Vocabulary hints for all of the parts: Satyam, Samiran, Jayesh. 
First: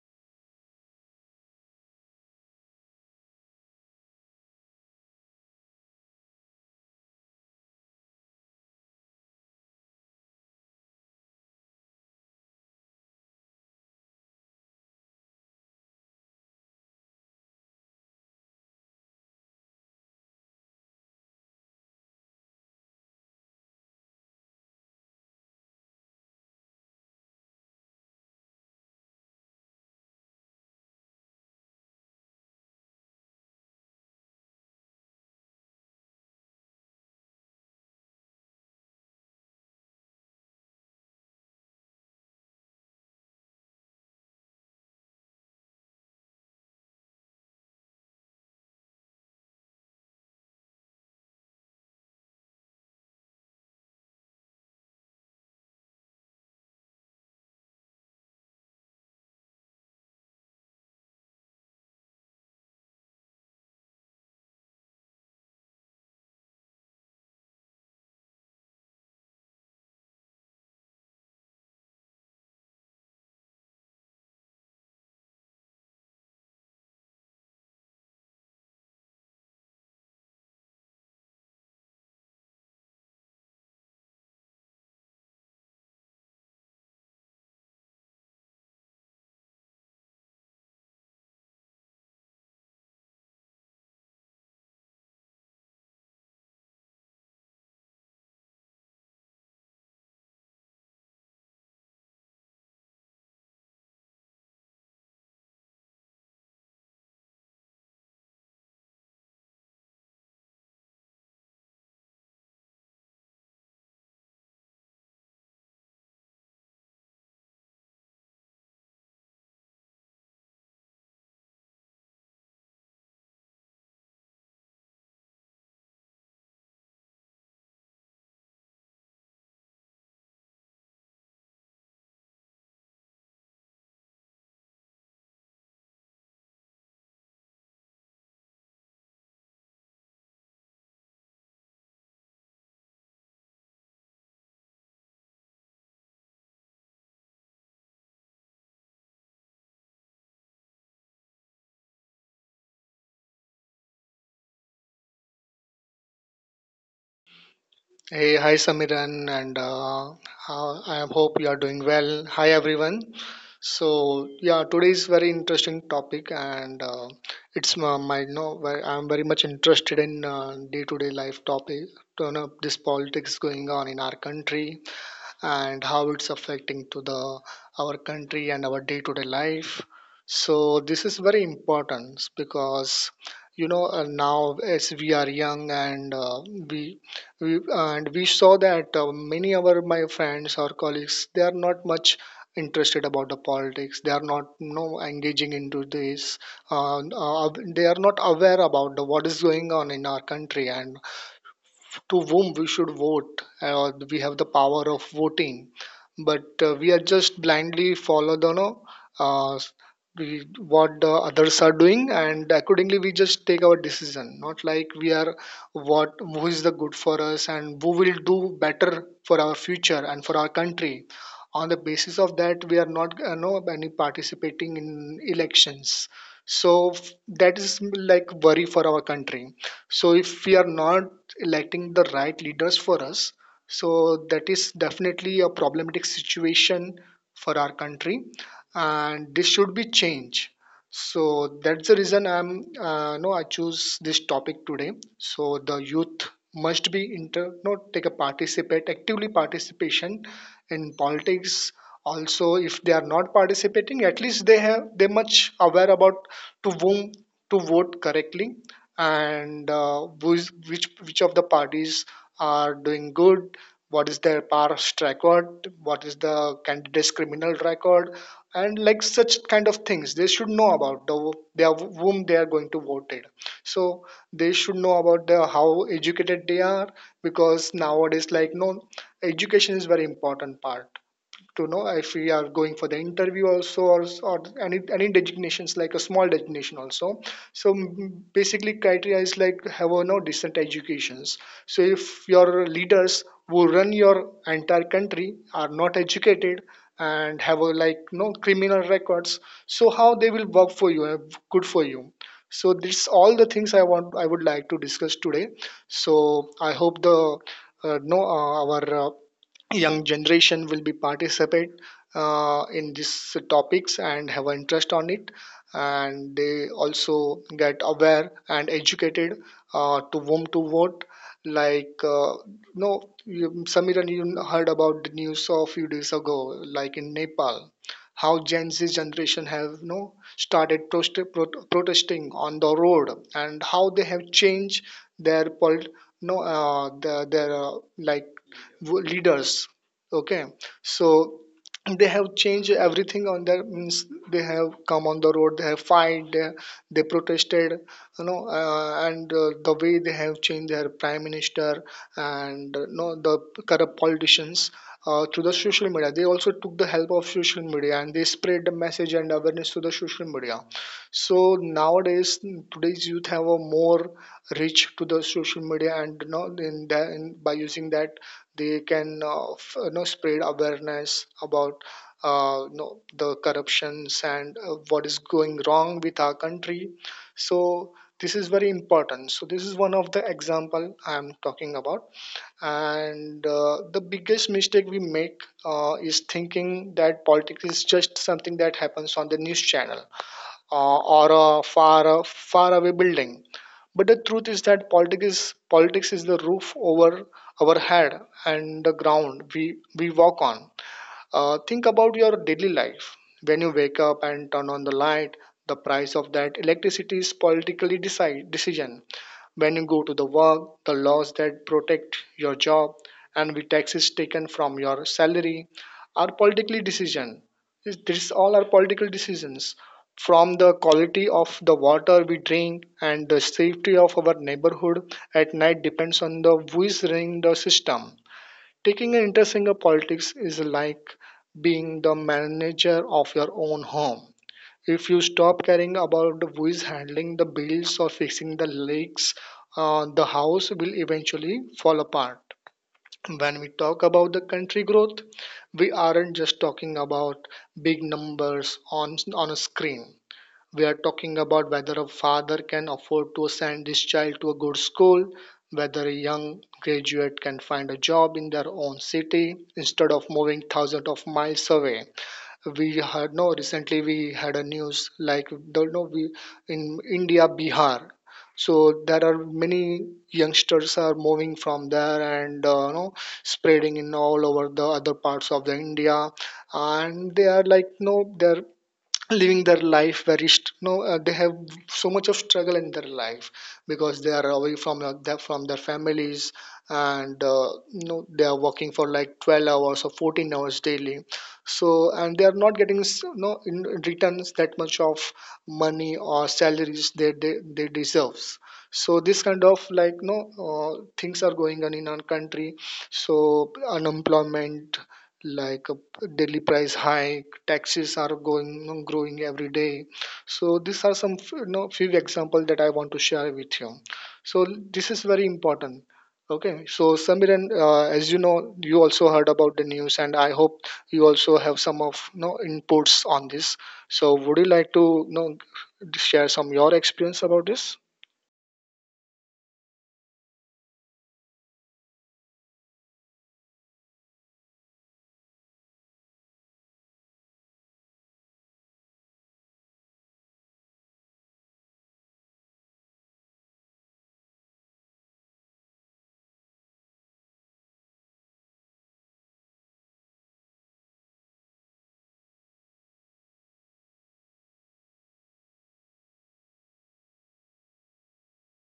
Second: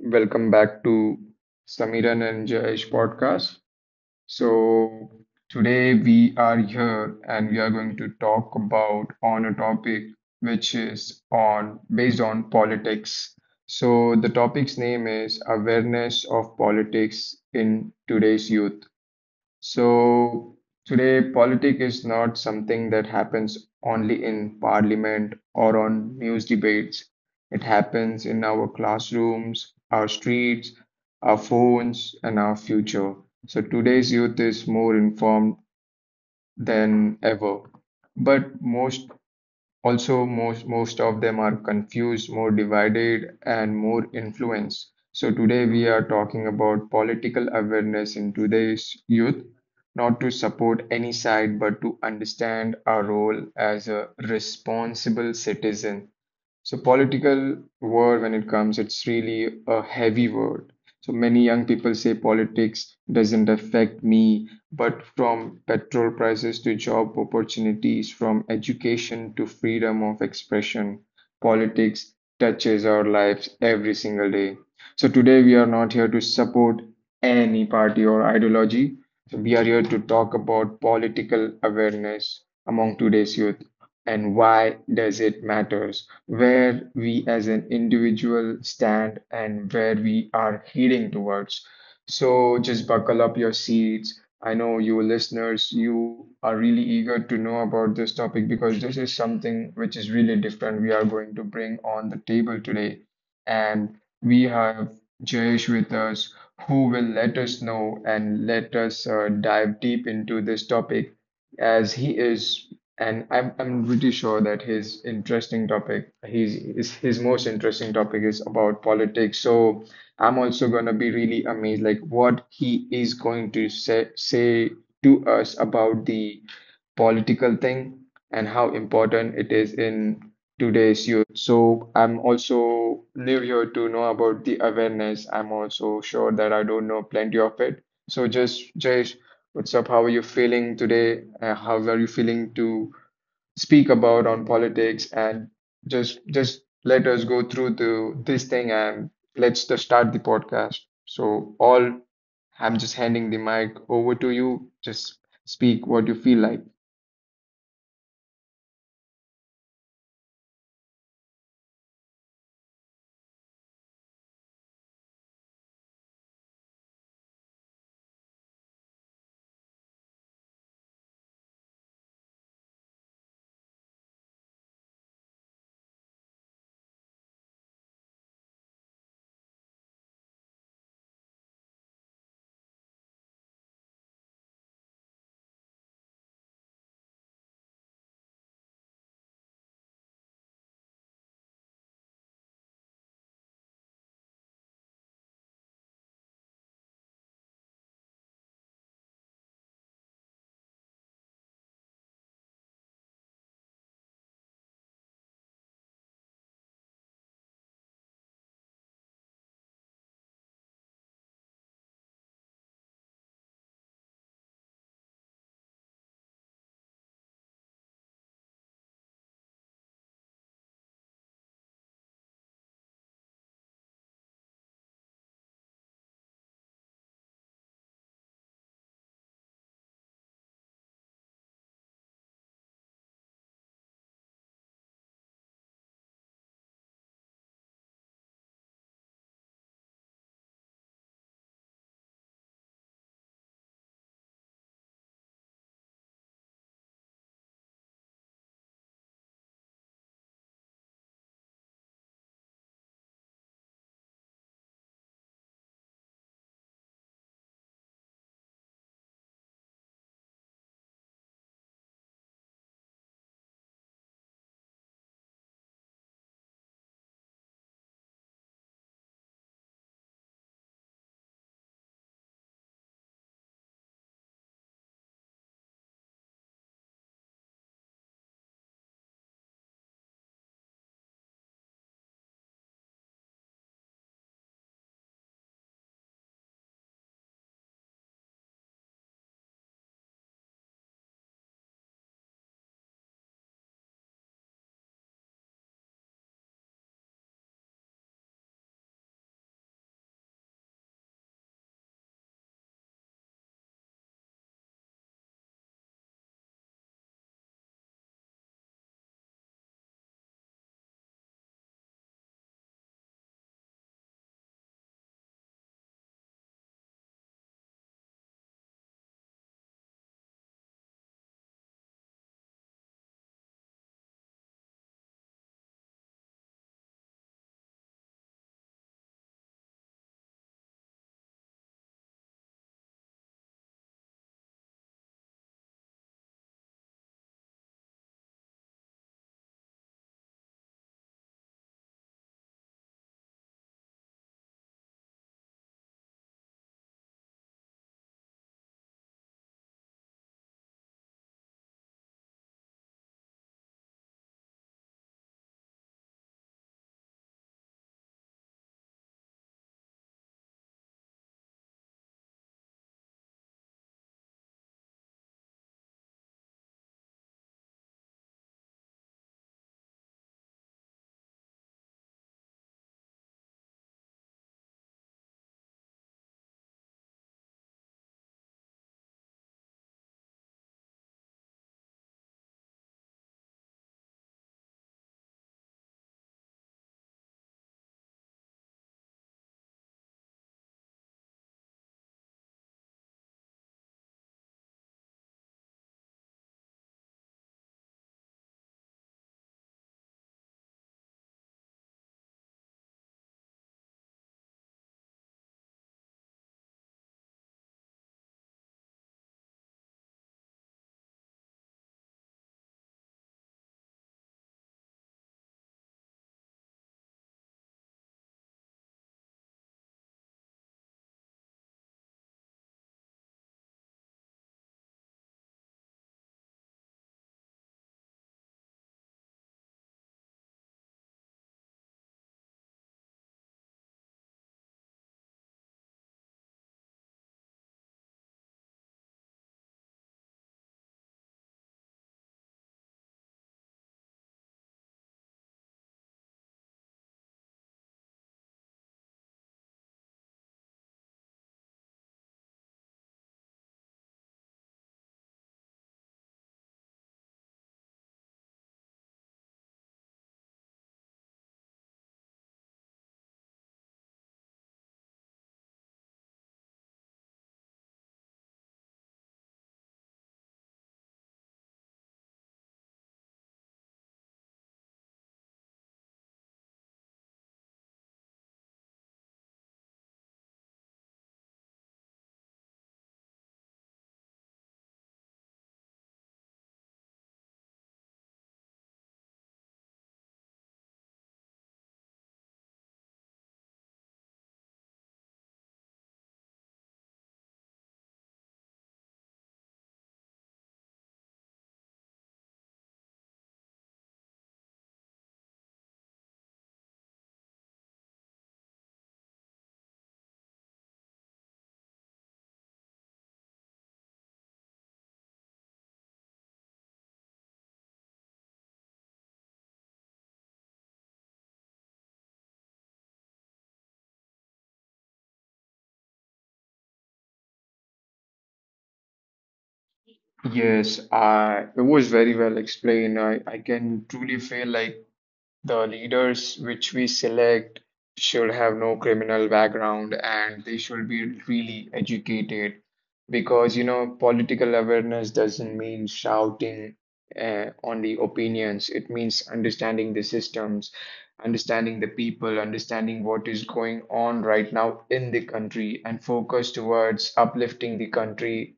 welcome back to Samiran and Jayesh podcast. So today we are here and we are going to talk about on a topic which is on based on politics. So the topic's name is awareness of politics in today's youth. So today, politics is not something that happens only in parliament or on news debates. It happens in our classrooms, our streets, our phones, and our future. So today's youth is more informed than ever. But most also, most most of them are confused, more divided, and more influenced. So today we are talking about political awareness in today's youth, not to support any side, but to understand our role as a responsible citizen. So political word when it comes, it's really a heavy word. So many young people say politics doesn't affect me, but from petrol prices to job opportunities, from education to freedom of expression, politics touches our lives every single day. So today we are not here to support any party or ideology. So we are here to talk about political awareness among today's youth and why does it matters, where we as an individual stand and where we are heading towards. So just buckle up your seats. I know you listeners, you are really eager to know about this topic because this is something which is really different we are going to bring on the table today. And we have Jayesh with us who will let us know and let us dive deep into this topic as he is, and I'm pretty sure that his interesting topic, his most interesting topic is about politics. So I'm also gonna be really amazed, like what he is going to say to us about the political thing and how important it is in today's youth. So I'm also new here to know about the awareness. I'm also sure that I don't know plenty of it. So just Jayesh, what's up? How are you feeling today? How are you feeling to speak about on politics, and just let us go through the this thing and let's just start the podcast. So all I'm just handing the mic over to you. Just speak what you feel like. Hey, hi Samiran, and I hope you are doing well. Hi everyone. So yeah, today is very interesting topic, and it's my, my no, very- I'm very much interested in day-to-day life topic. You know this politics going on in our country, and how it's affecting to the our country and our day-to-day life. So this is very important because you know now as we are young and we and we saw that many of our my friends or colleagues they are not much interested about the politics. They are not no engaging into this. Uh, uh, they are not aware about what is going on in our country and to whom we should vote. Or we have the power of voting, but we are just blindly follow the no, uh, we, what the others are doing, and accordingly we just take our decision. Not like we are what who is the good for us and who will do better for our future and for our country. On the basis of that, we are not no any participating in elections. So f- that is like worry for our country, so if we are not electing the right leaders for us, so that is definitely a problematic situation for our country, and this should be changed. So that's the reason I'm no I choose this topic today. So the youth must be inter no take a participate actively participation in politics. Also, if they are not participating, at least they have they much aware about to whom to vote correctly and which which of the parties are doing good, what is their past record, what is the candidate's criminal record, and like such kind of things they should know about the their whom they are going to vote it. So they should know about the how educated they are, because nowadays like no education is very important part to know if we are going for the interview also, or any designations like a small designation also. So basically criteria is like have a no decent educations. So if your leaders who run your entire country are not educated and have a like no criminal records, so how they will work for you, good for you. So this all the things I would like to discuss today. So I hope the no our young generation will be participate in these topics and have interest on it, and they also get aware and educated to whom to vote. Like no you, Samiran, you heard about the news a few days ago like in Nepal, how Gen Z generation have you know, started protesting on the road and how they have changed their pol- no the, their like leaders. Okay, so they have changed everything on their means, they have come on the road, they have fight, they protested. You know and the way they have changed their prime minister and you know the corrupt politicians, through the social media. They also took the help of social media and they spread the message and awareness to the social media. So nowadays today's youth have a more reach to the social media, and you know by using that they can you know spread awareness about you know, the corruptions and what is going wrong with our country. So this is very important, so this is one of the example I am talking about. And the biggest mistake we make is thinking that politics is just something that happens on the news channel, or a far far away building. But the truth is that politics is the roof over our head and the ground we walk on. Think about your daily life. When you wake up and turn on the light, the price of that electricity is decision. When you go to the work, the laws that protect your job and the taxes taken from your salary are politically decision. This all are political decisions. From the quality of the water we drink and the safety of our neighborhood at night depends on the who is running the system. Taking an interest in the politics is like being the manager of your own home. If you stop caring about who is handling the bills or fixing the leaks, the house will eventually fall apart. When we talk about the country growth, we aren't just talking about big numbers on a screen. We are talking about whether a father can afford to send his child to a good school, whether a young graduate can find a job in their own city instead of moving thousands of miles away. We had no Recently we had a news like don't know we in India Bihar. So there are many youngsters are moving from there, and you know spreading in all over the other parts of the India, and they are like no they're living their life very st- no they have so much of struggle in their life because they are away from their from their families, and you know they are working for like 12 hours or 14 hours daily. So and they are not getting s- no in returns that much of money or salaries they deserves. So this kind of like no things are going on in our country. So unemployment, like a daily price hike, taxes are going growing every day. So these are some you know, few examples that I want to share with you. So this is very important. Okay, so Samiran, as you know, you also heard about the news, and I hope you also have some of you know, inputs on this. So would you like to you know, share some your experience about this? Yes, I it was very well explained. I can truly feel like the leaders which we select should have no criminal background and they should be really educated, because political awareness doesn't mean shouting on the opinions. It means understanding the systems, understanding the people, understanding what is going on right now in the country, and focus towards uplifting the country.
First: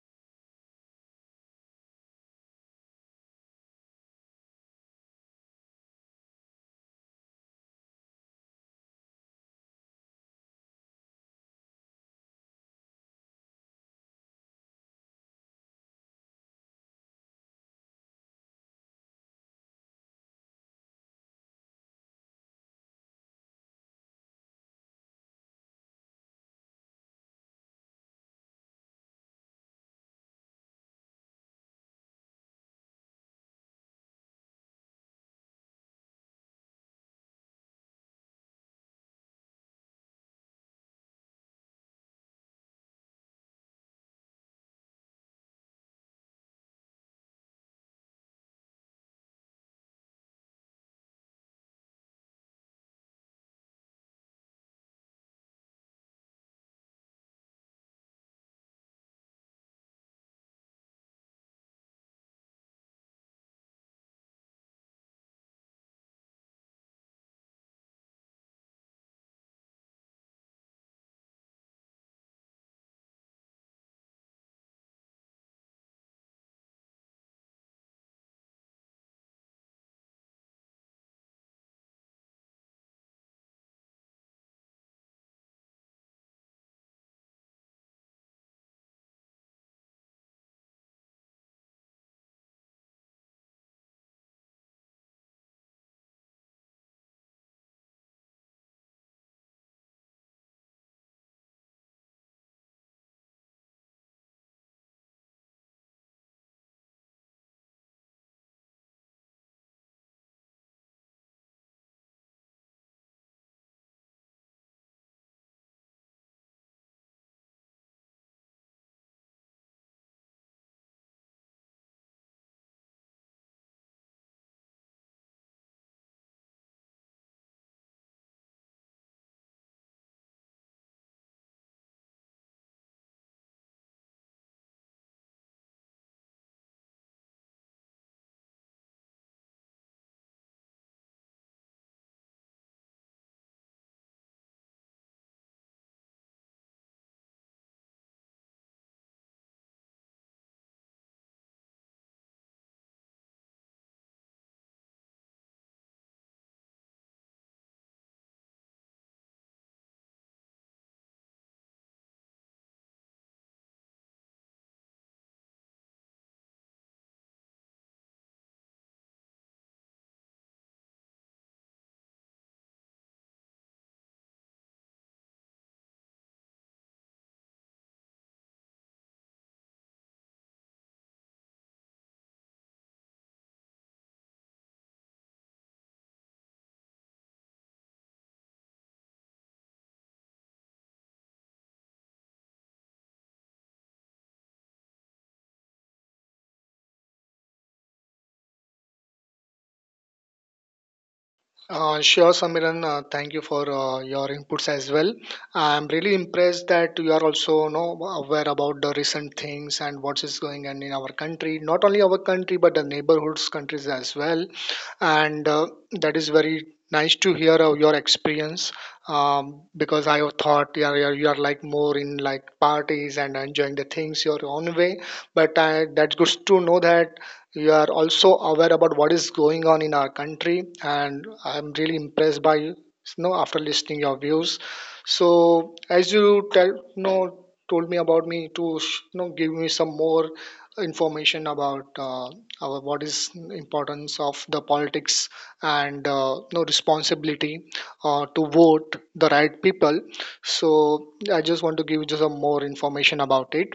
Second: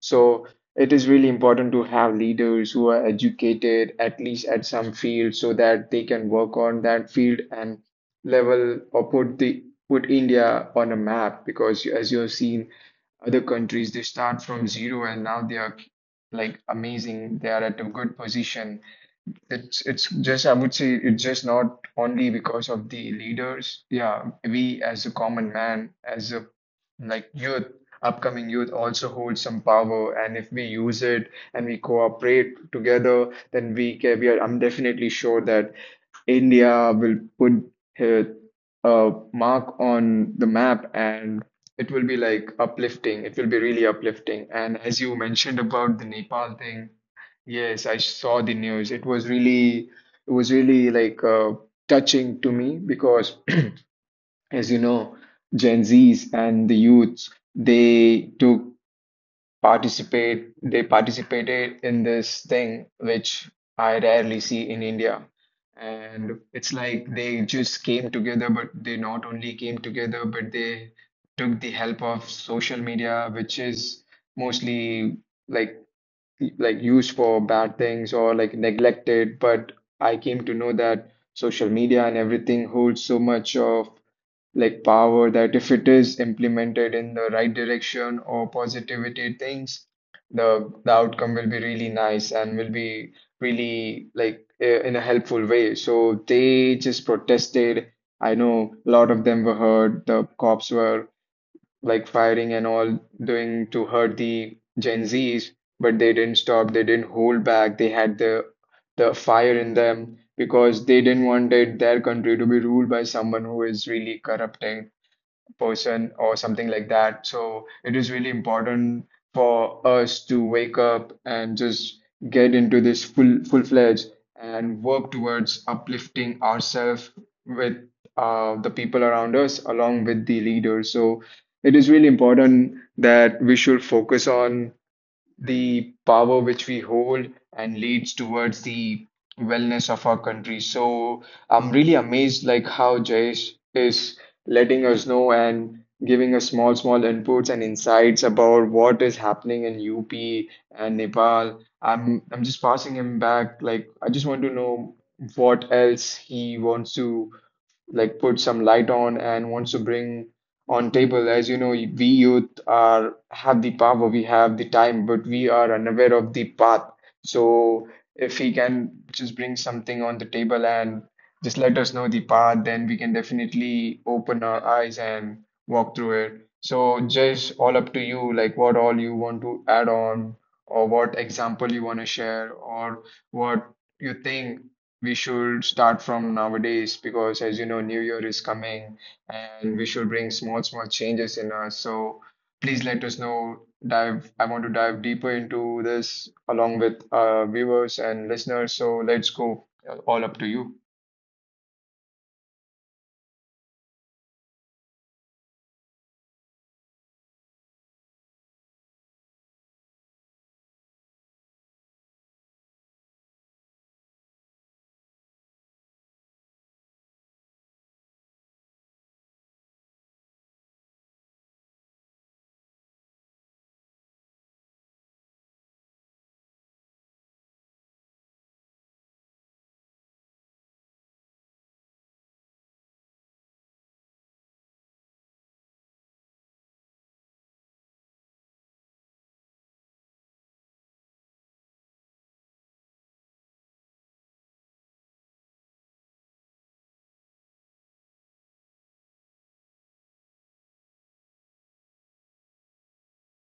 So it is really important to have leaders who are educated at least at some field so that they can work on that field and level, or put India on a map, because as you have seen other countries, they start from zero and now they are like amazing, they are at a good position. It's just, I would say, it's just not only because of the leaders. Yeah, we as a common man, as a like youth, upcoming youth also holds some power, and if we use it and we cooperate together, then we can, we are. I'm definitely sure that India will put her mark on the map, and it will be like uplifting. It will be really uplifting. And as you mentioned about the Nepal thing, yes, I saw the news. It was really like touching to me because, as you know, Gen Zs and the youths, they took participate they participated in this thing, which I rarely see in India. And it's like they just came together, but they not only came together, but they took the help of social media, which is mostly like like used for bad things or like neglected. But I came to know that social media and everything holds so much of like power, that if it is implemented in the right direction or positivity things, the outcome will be really nice and will be really like in a helpful way. So they just protested. I know a lot of them were hurt, the cops were like firing and all, doing to hurt the Gen Z's, but they didn't stop, they didn't hold back. They had the fire in them because they didn't wanted their country to be ruled by someone who is really corrupting person or something like that. So it is really important for us to wake up and just get into this full-fledged and work towards uplifting ourselves with the people around us along with the leaders. So it is really important that we should focus on the power which we hold and leads towards the wellness of our country. So I'm really amazed like how Jayesh is letting us know and giving us small, small inputs and insights about what is happening in UP and Nepal. I'm just passing him back. Like I just want to know what else he wants to like put some light on and wants to bring on table. As you know, we youth are have the power, we have the time, but we are unaware of the path. So if he can just bring something on the table and just let us know the path, then we can definitely open our eyes and walk through it. So just all up to you, like what all you want to add on, or what example you want to share, or what you think we should start from nowadays, because as you know new year is coming and we should bring small small changes in us, so please let us know. Dive i want to dive deeper into this along with viewers and listeners, so let's go. All up to you. Sure, Samiran. Thank you for your inputs as well. I'm really impressed that you are also you know aware about the recent things and what is going on in our country. Not only our country, but the neighborhoods countries as well. And that is very nice to hear your experience. Because I have thought you are you are like more in like parties and enjoying the things your own way. But I, that's good to know that you are also aware about what is going on in our country, and I'm really impressed by you, you know, after listening your views. So as you tell you know told me about me to you know give me some more information about our what is importance of the politics and you know responsibility to vote the right people. So I just want to give you some more information about it.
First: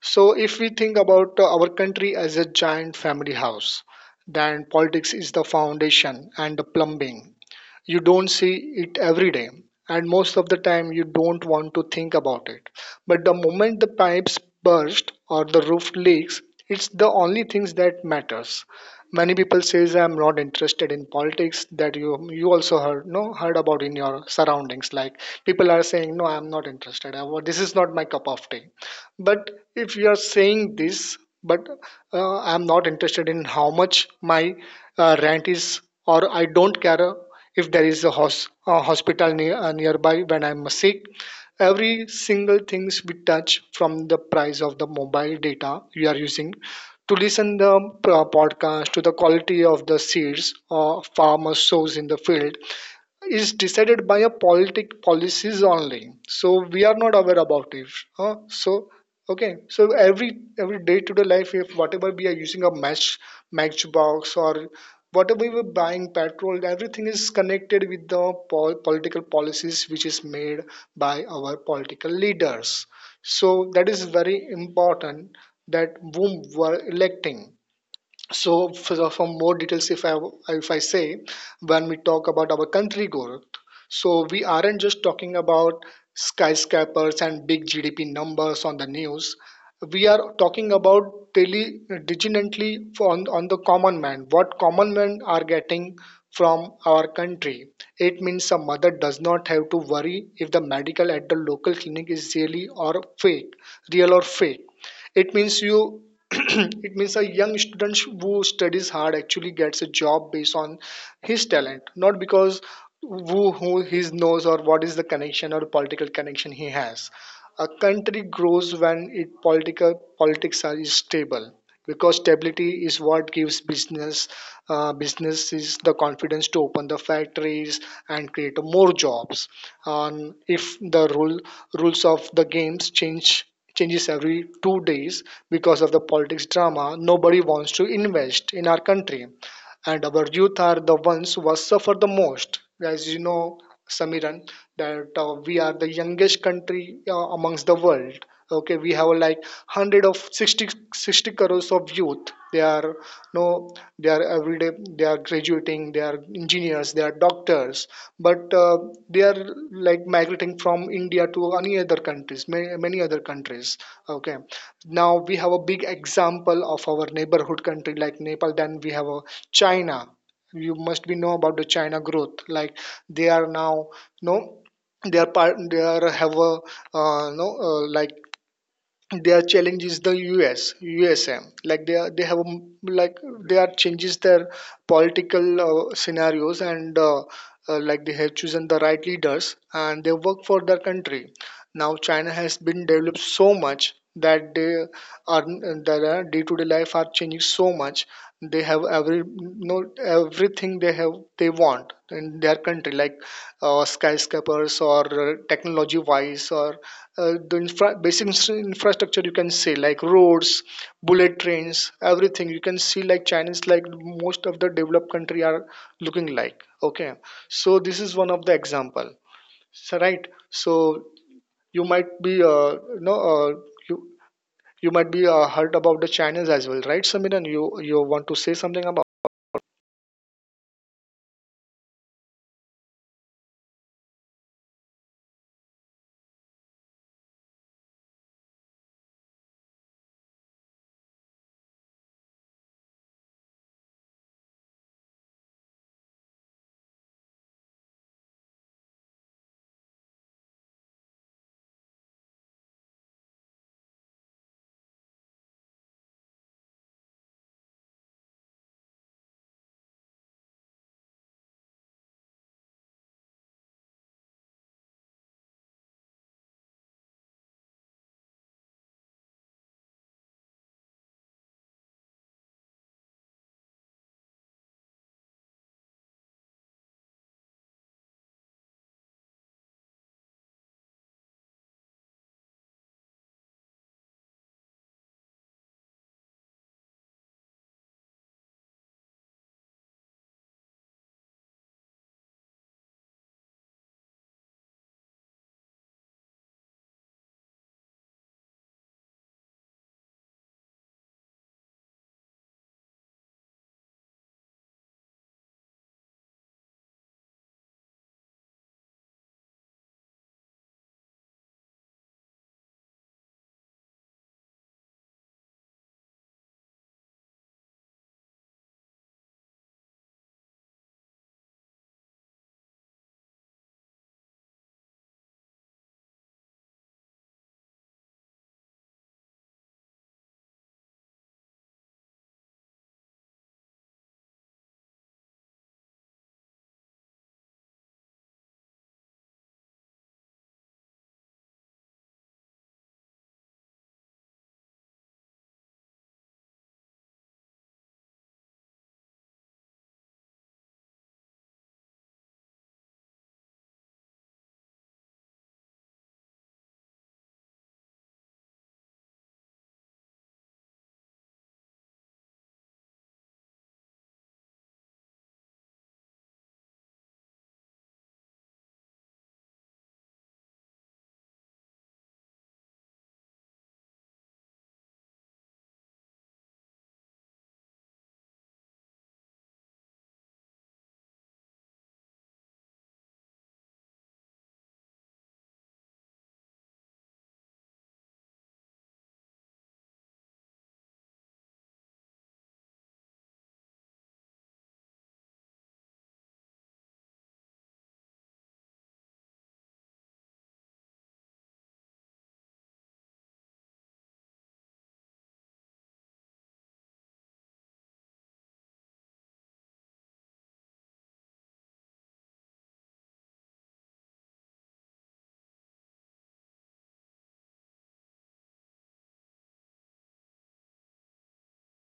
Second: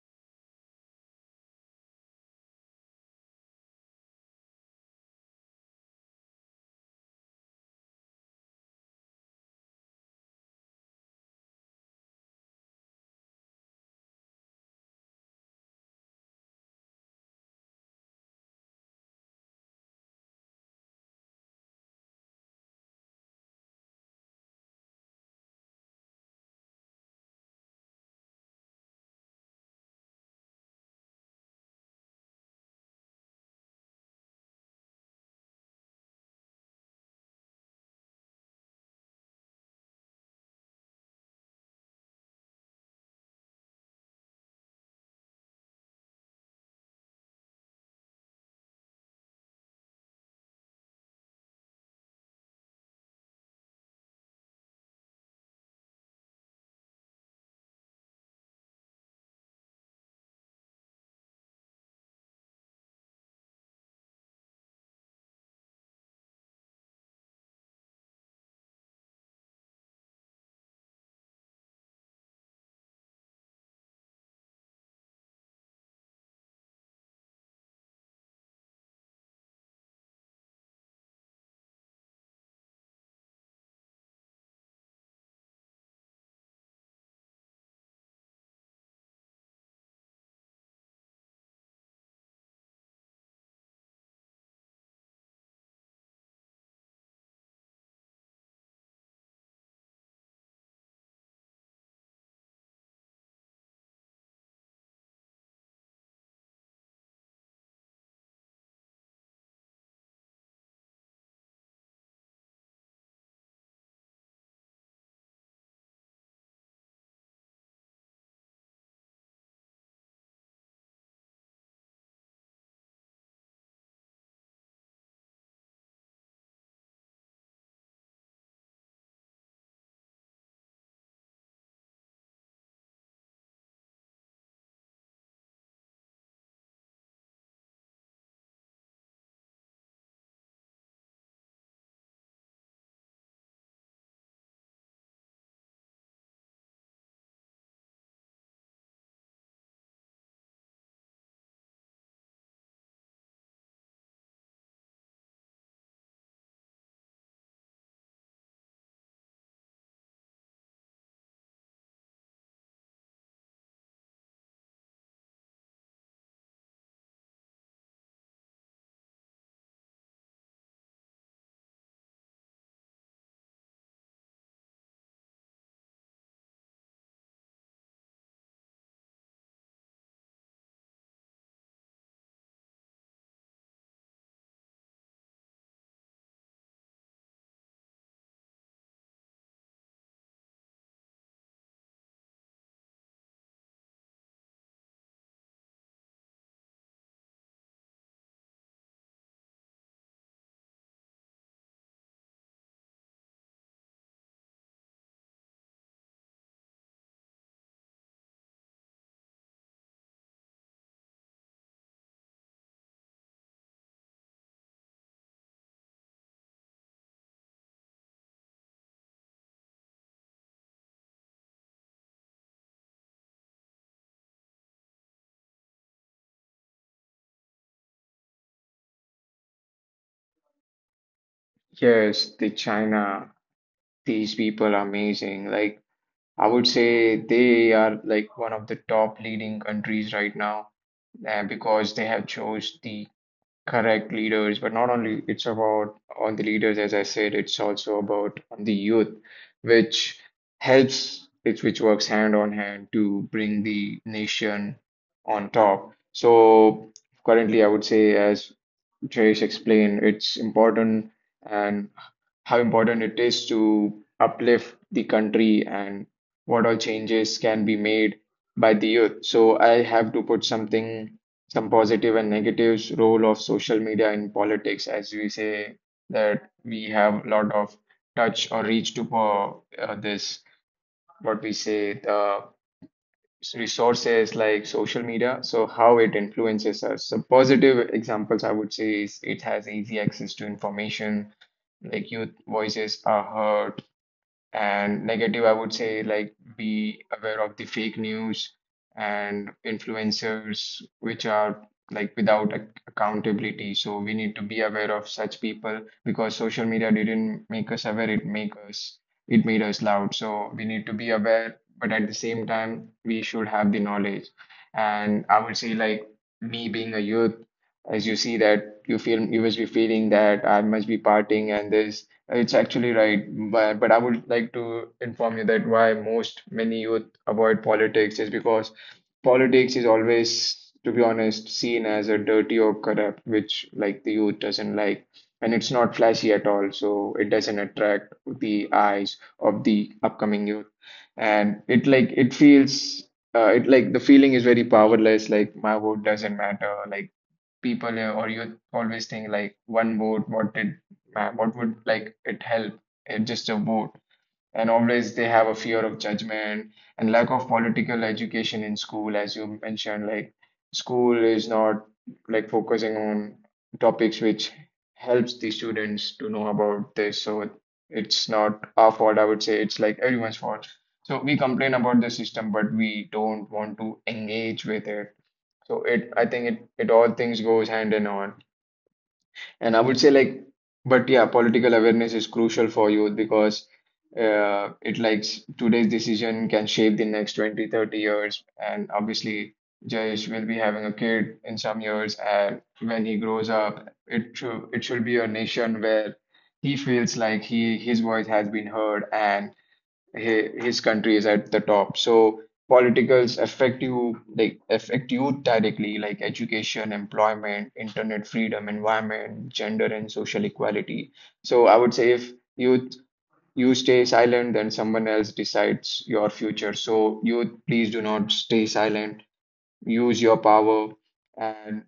So, if we think about our country as a giant family house, then politics is the foundation and the plumbing. You don't see it every day, and most of the time, you don't want to think about it. But the moment the pipes burst or the roof leaks, it's the only things that matters. Many people says I'm not interested in politics. That you also heard no heard about in your surroundings. Like people are saying, no, I'm not interested. I- This is not my cup of tea, but if you are saying this, but I'm not interested in how much my rent is, or I don't care if there is a hospital nearby when I'm sick. Every single things we touch, from the price of the mobile data you are using to listen the podcast, to the quality of the seeds or farmer sows in the field, is decided by a politic policies only. So we are not aware about it, huh? So okay, so every day to day life, if whatever we are using a matchbox or whatever we were buying petrol, everything is connected with the political policies which is made by our political leaders. So that is very important, that whom we are electing. So for more details, if I say, when we talk about our country growth, so we aren't just talking about skyscrapers and big GDP numbers on the news. We are talking about daily, diligently on the common man. What common men are getting from our country? It means a mother does not have to worry if the medical at the local clinic is real or fake. It means you it means a young student who studies hard actually gets a job based on his talent, not because who he knows or what is the connection or political connection he has. A country grows when its political politics are stable, because stability is what gives businesses the confidence to open the factories and create more jobs. And if the rules of the games change changes every 2 days because of the politics drama, nobody wants to invest in our country, and our youth are the ones who suffer the most. As you know, Samiran, that we are the youngest country amongst the world. Okay, we have like 100 of 60 60 crores of youth. They are no, they are every day, they are graduating, they are engineers, they are doctors. But they are like migrating from India to any other countries, many, many other countries. Okay, now we have a big example of our neighborhood country like Nepal. Then we have a China. You must be know about the China growth. Like they are now no, they are part, they are have a no like their challenge is the USM. Like they are, they have a like they are changes their political scenarios, and like they have chosen the right leaders and they work for their country. Now China has been developed so much that they are their day-to-day life are changing so much. They have every no everything they have they want in their country, like skyscrapers or technology-wise or the infrastructure you can see like roads, bullet trains, everything. You can see like Chinese like most of the developed country are looking like. Okay, so this is one of the example. So, right. So you might be you you might be heard about the channels as well, right Samiran? You want to say something about Yes, the China, these people are amazing. Like, I would say they are like one of the top leading countries right now, because they have chose the correct leaders. But not only it's about on the leaders, as I said, it's also about on the youth, which helps, which works hand on hand to bring the nation on top. So currently, I would say, as Trace explain its important and how important it is to uplift the country and what all changes can be made by the youth. So I have to put something, some positive and negatives role of social media in politics, as we say that we have a lot of touch or reach to this, what we say, the resources like social media, so how it influences us. So positive examples I would say is it has easy access to information, like youth voices are heard, and negative, I would say, like be aware of the fake news and influencers, which are like without accountability. So we need to be aware of such people because social media didn't make us aware, it made us loud. So we need to be aware, but at the same time, we should have the knowledge. And I would say, like me being a youth, as you see that you feel you must be feeling that I must be partying and this, it's actually right, but I would like to inform you that why most many youth avoid politics is because politics is always, to be honest, seen as a dirty or corrupt, which like the youth doesn't like, and it's not flashy at all, so it doesn't attract the eyes of the upcoming youth. And it like it feels, it like the feeling is very powerless, like my vote doesn't matter, like people or you always think like one vote, what did what would like it help, it just a vote. And always they have a fear of judgment and lack of political education in school, as you mentioned, like school is not like focusing on topics which helps the students to know about this. So it's not our fault, I would say it's like everyone's fault. So we complain about the system but we don't want to engage with it. So I think it all things goes hand in hand. And I would say like, but yeah, political awareness is crucial for youth because it likes today's decision can shape the next 20, 30 years. And obviously, Jayesh will be having a kid in some years, and when he grows up, it should be a nation where he feels like he his voice has been heard and his country is at the top. So politicals affect you directly, like education, employment, internet freedom, environment, gender, and social equality. So I would say if you you stay silent, then someone else decides your future. So youth, please do not stay silent. Use your power. And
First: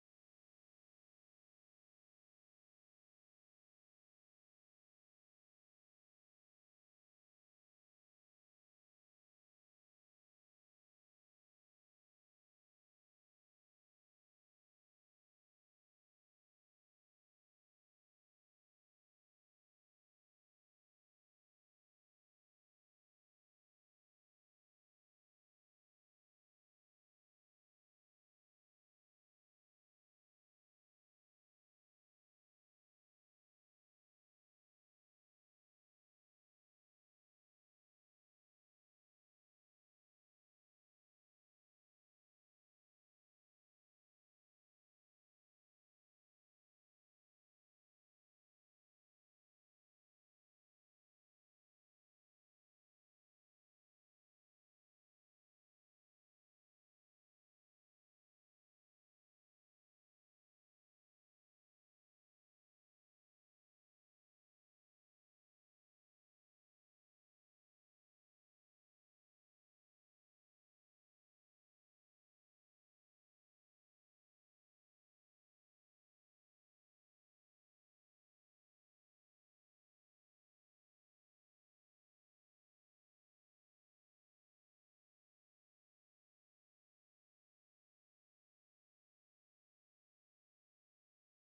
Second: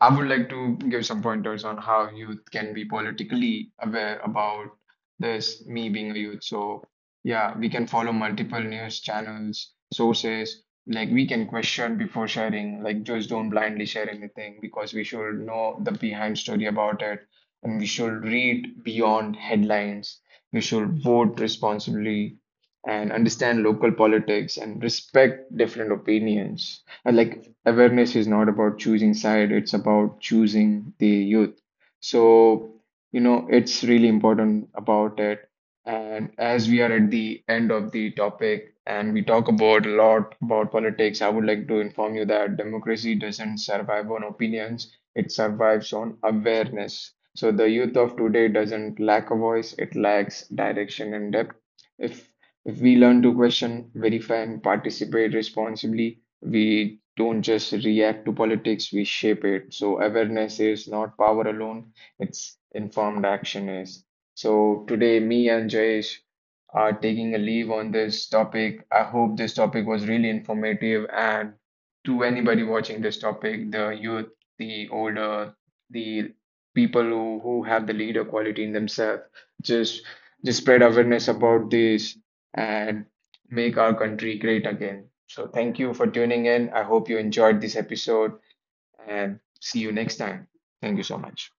I would like to give some pointers on how youth can be politically aware about this, me being a youth. So, yeah, we can follow multiple news channels, sources. Like, we can question before sharing, like, just don't blindly share anything because we should know the behind story about it, and we should read beyond headlines. We should vote responsibly and understand local politics and respect different opinions. And like awareness is not about choosing side, it's about choosing the youth. So, it's really important about it. And as we are at the end of the topic and we talk about a lot about politics, I would like to inform you that democracy doesn't survive on opinions, it survives on awareness. So the youth of today doesn't lack a voice, it lacks direction and depth. If if we learn to question, verify, and participate responsibly, we don't just react to politics, we shape it. So awareness is not power alone, it's informed action is. So today, me and Jayesh are taking a leave on this topic. I hope this topic was really informative, and to anybody watching this topic, the youth, the older, the people who have the leader quality in themselves, just just spread awareness about this and make our country great again. So thank you for tuning in. I hope you enjoyed this episode and see you next time. Thank you so much.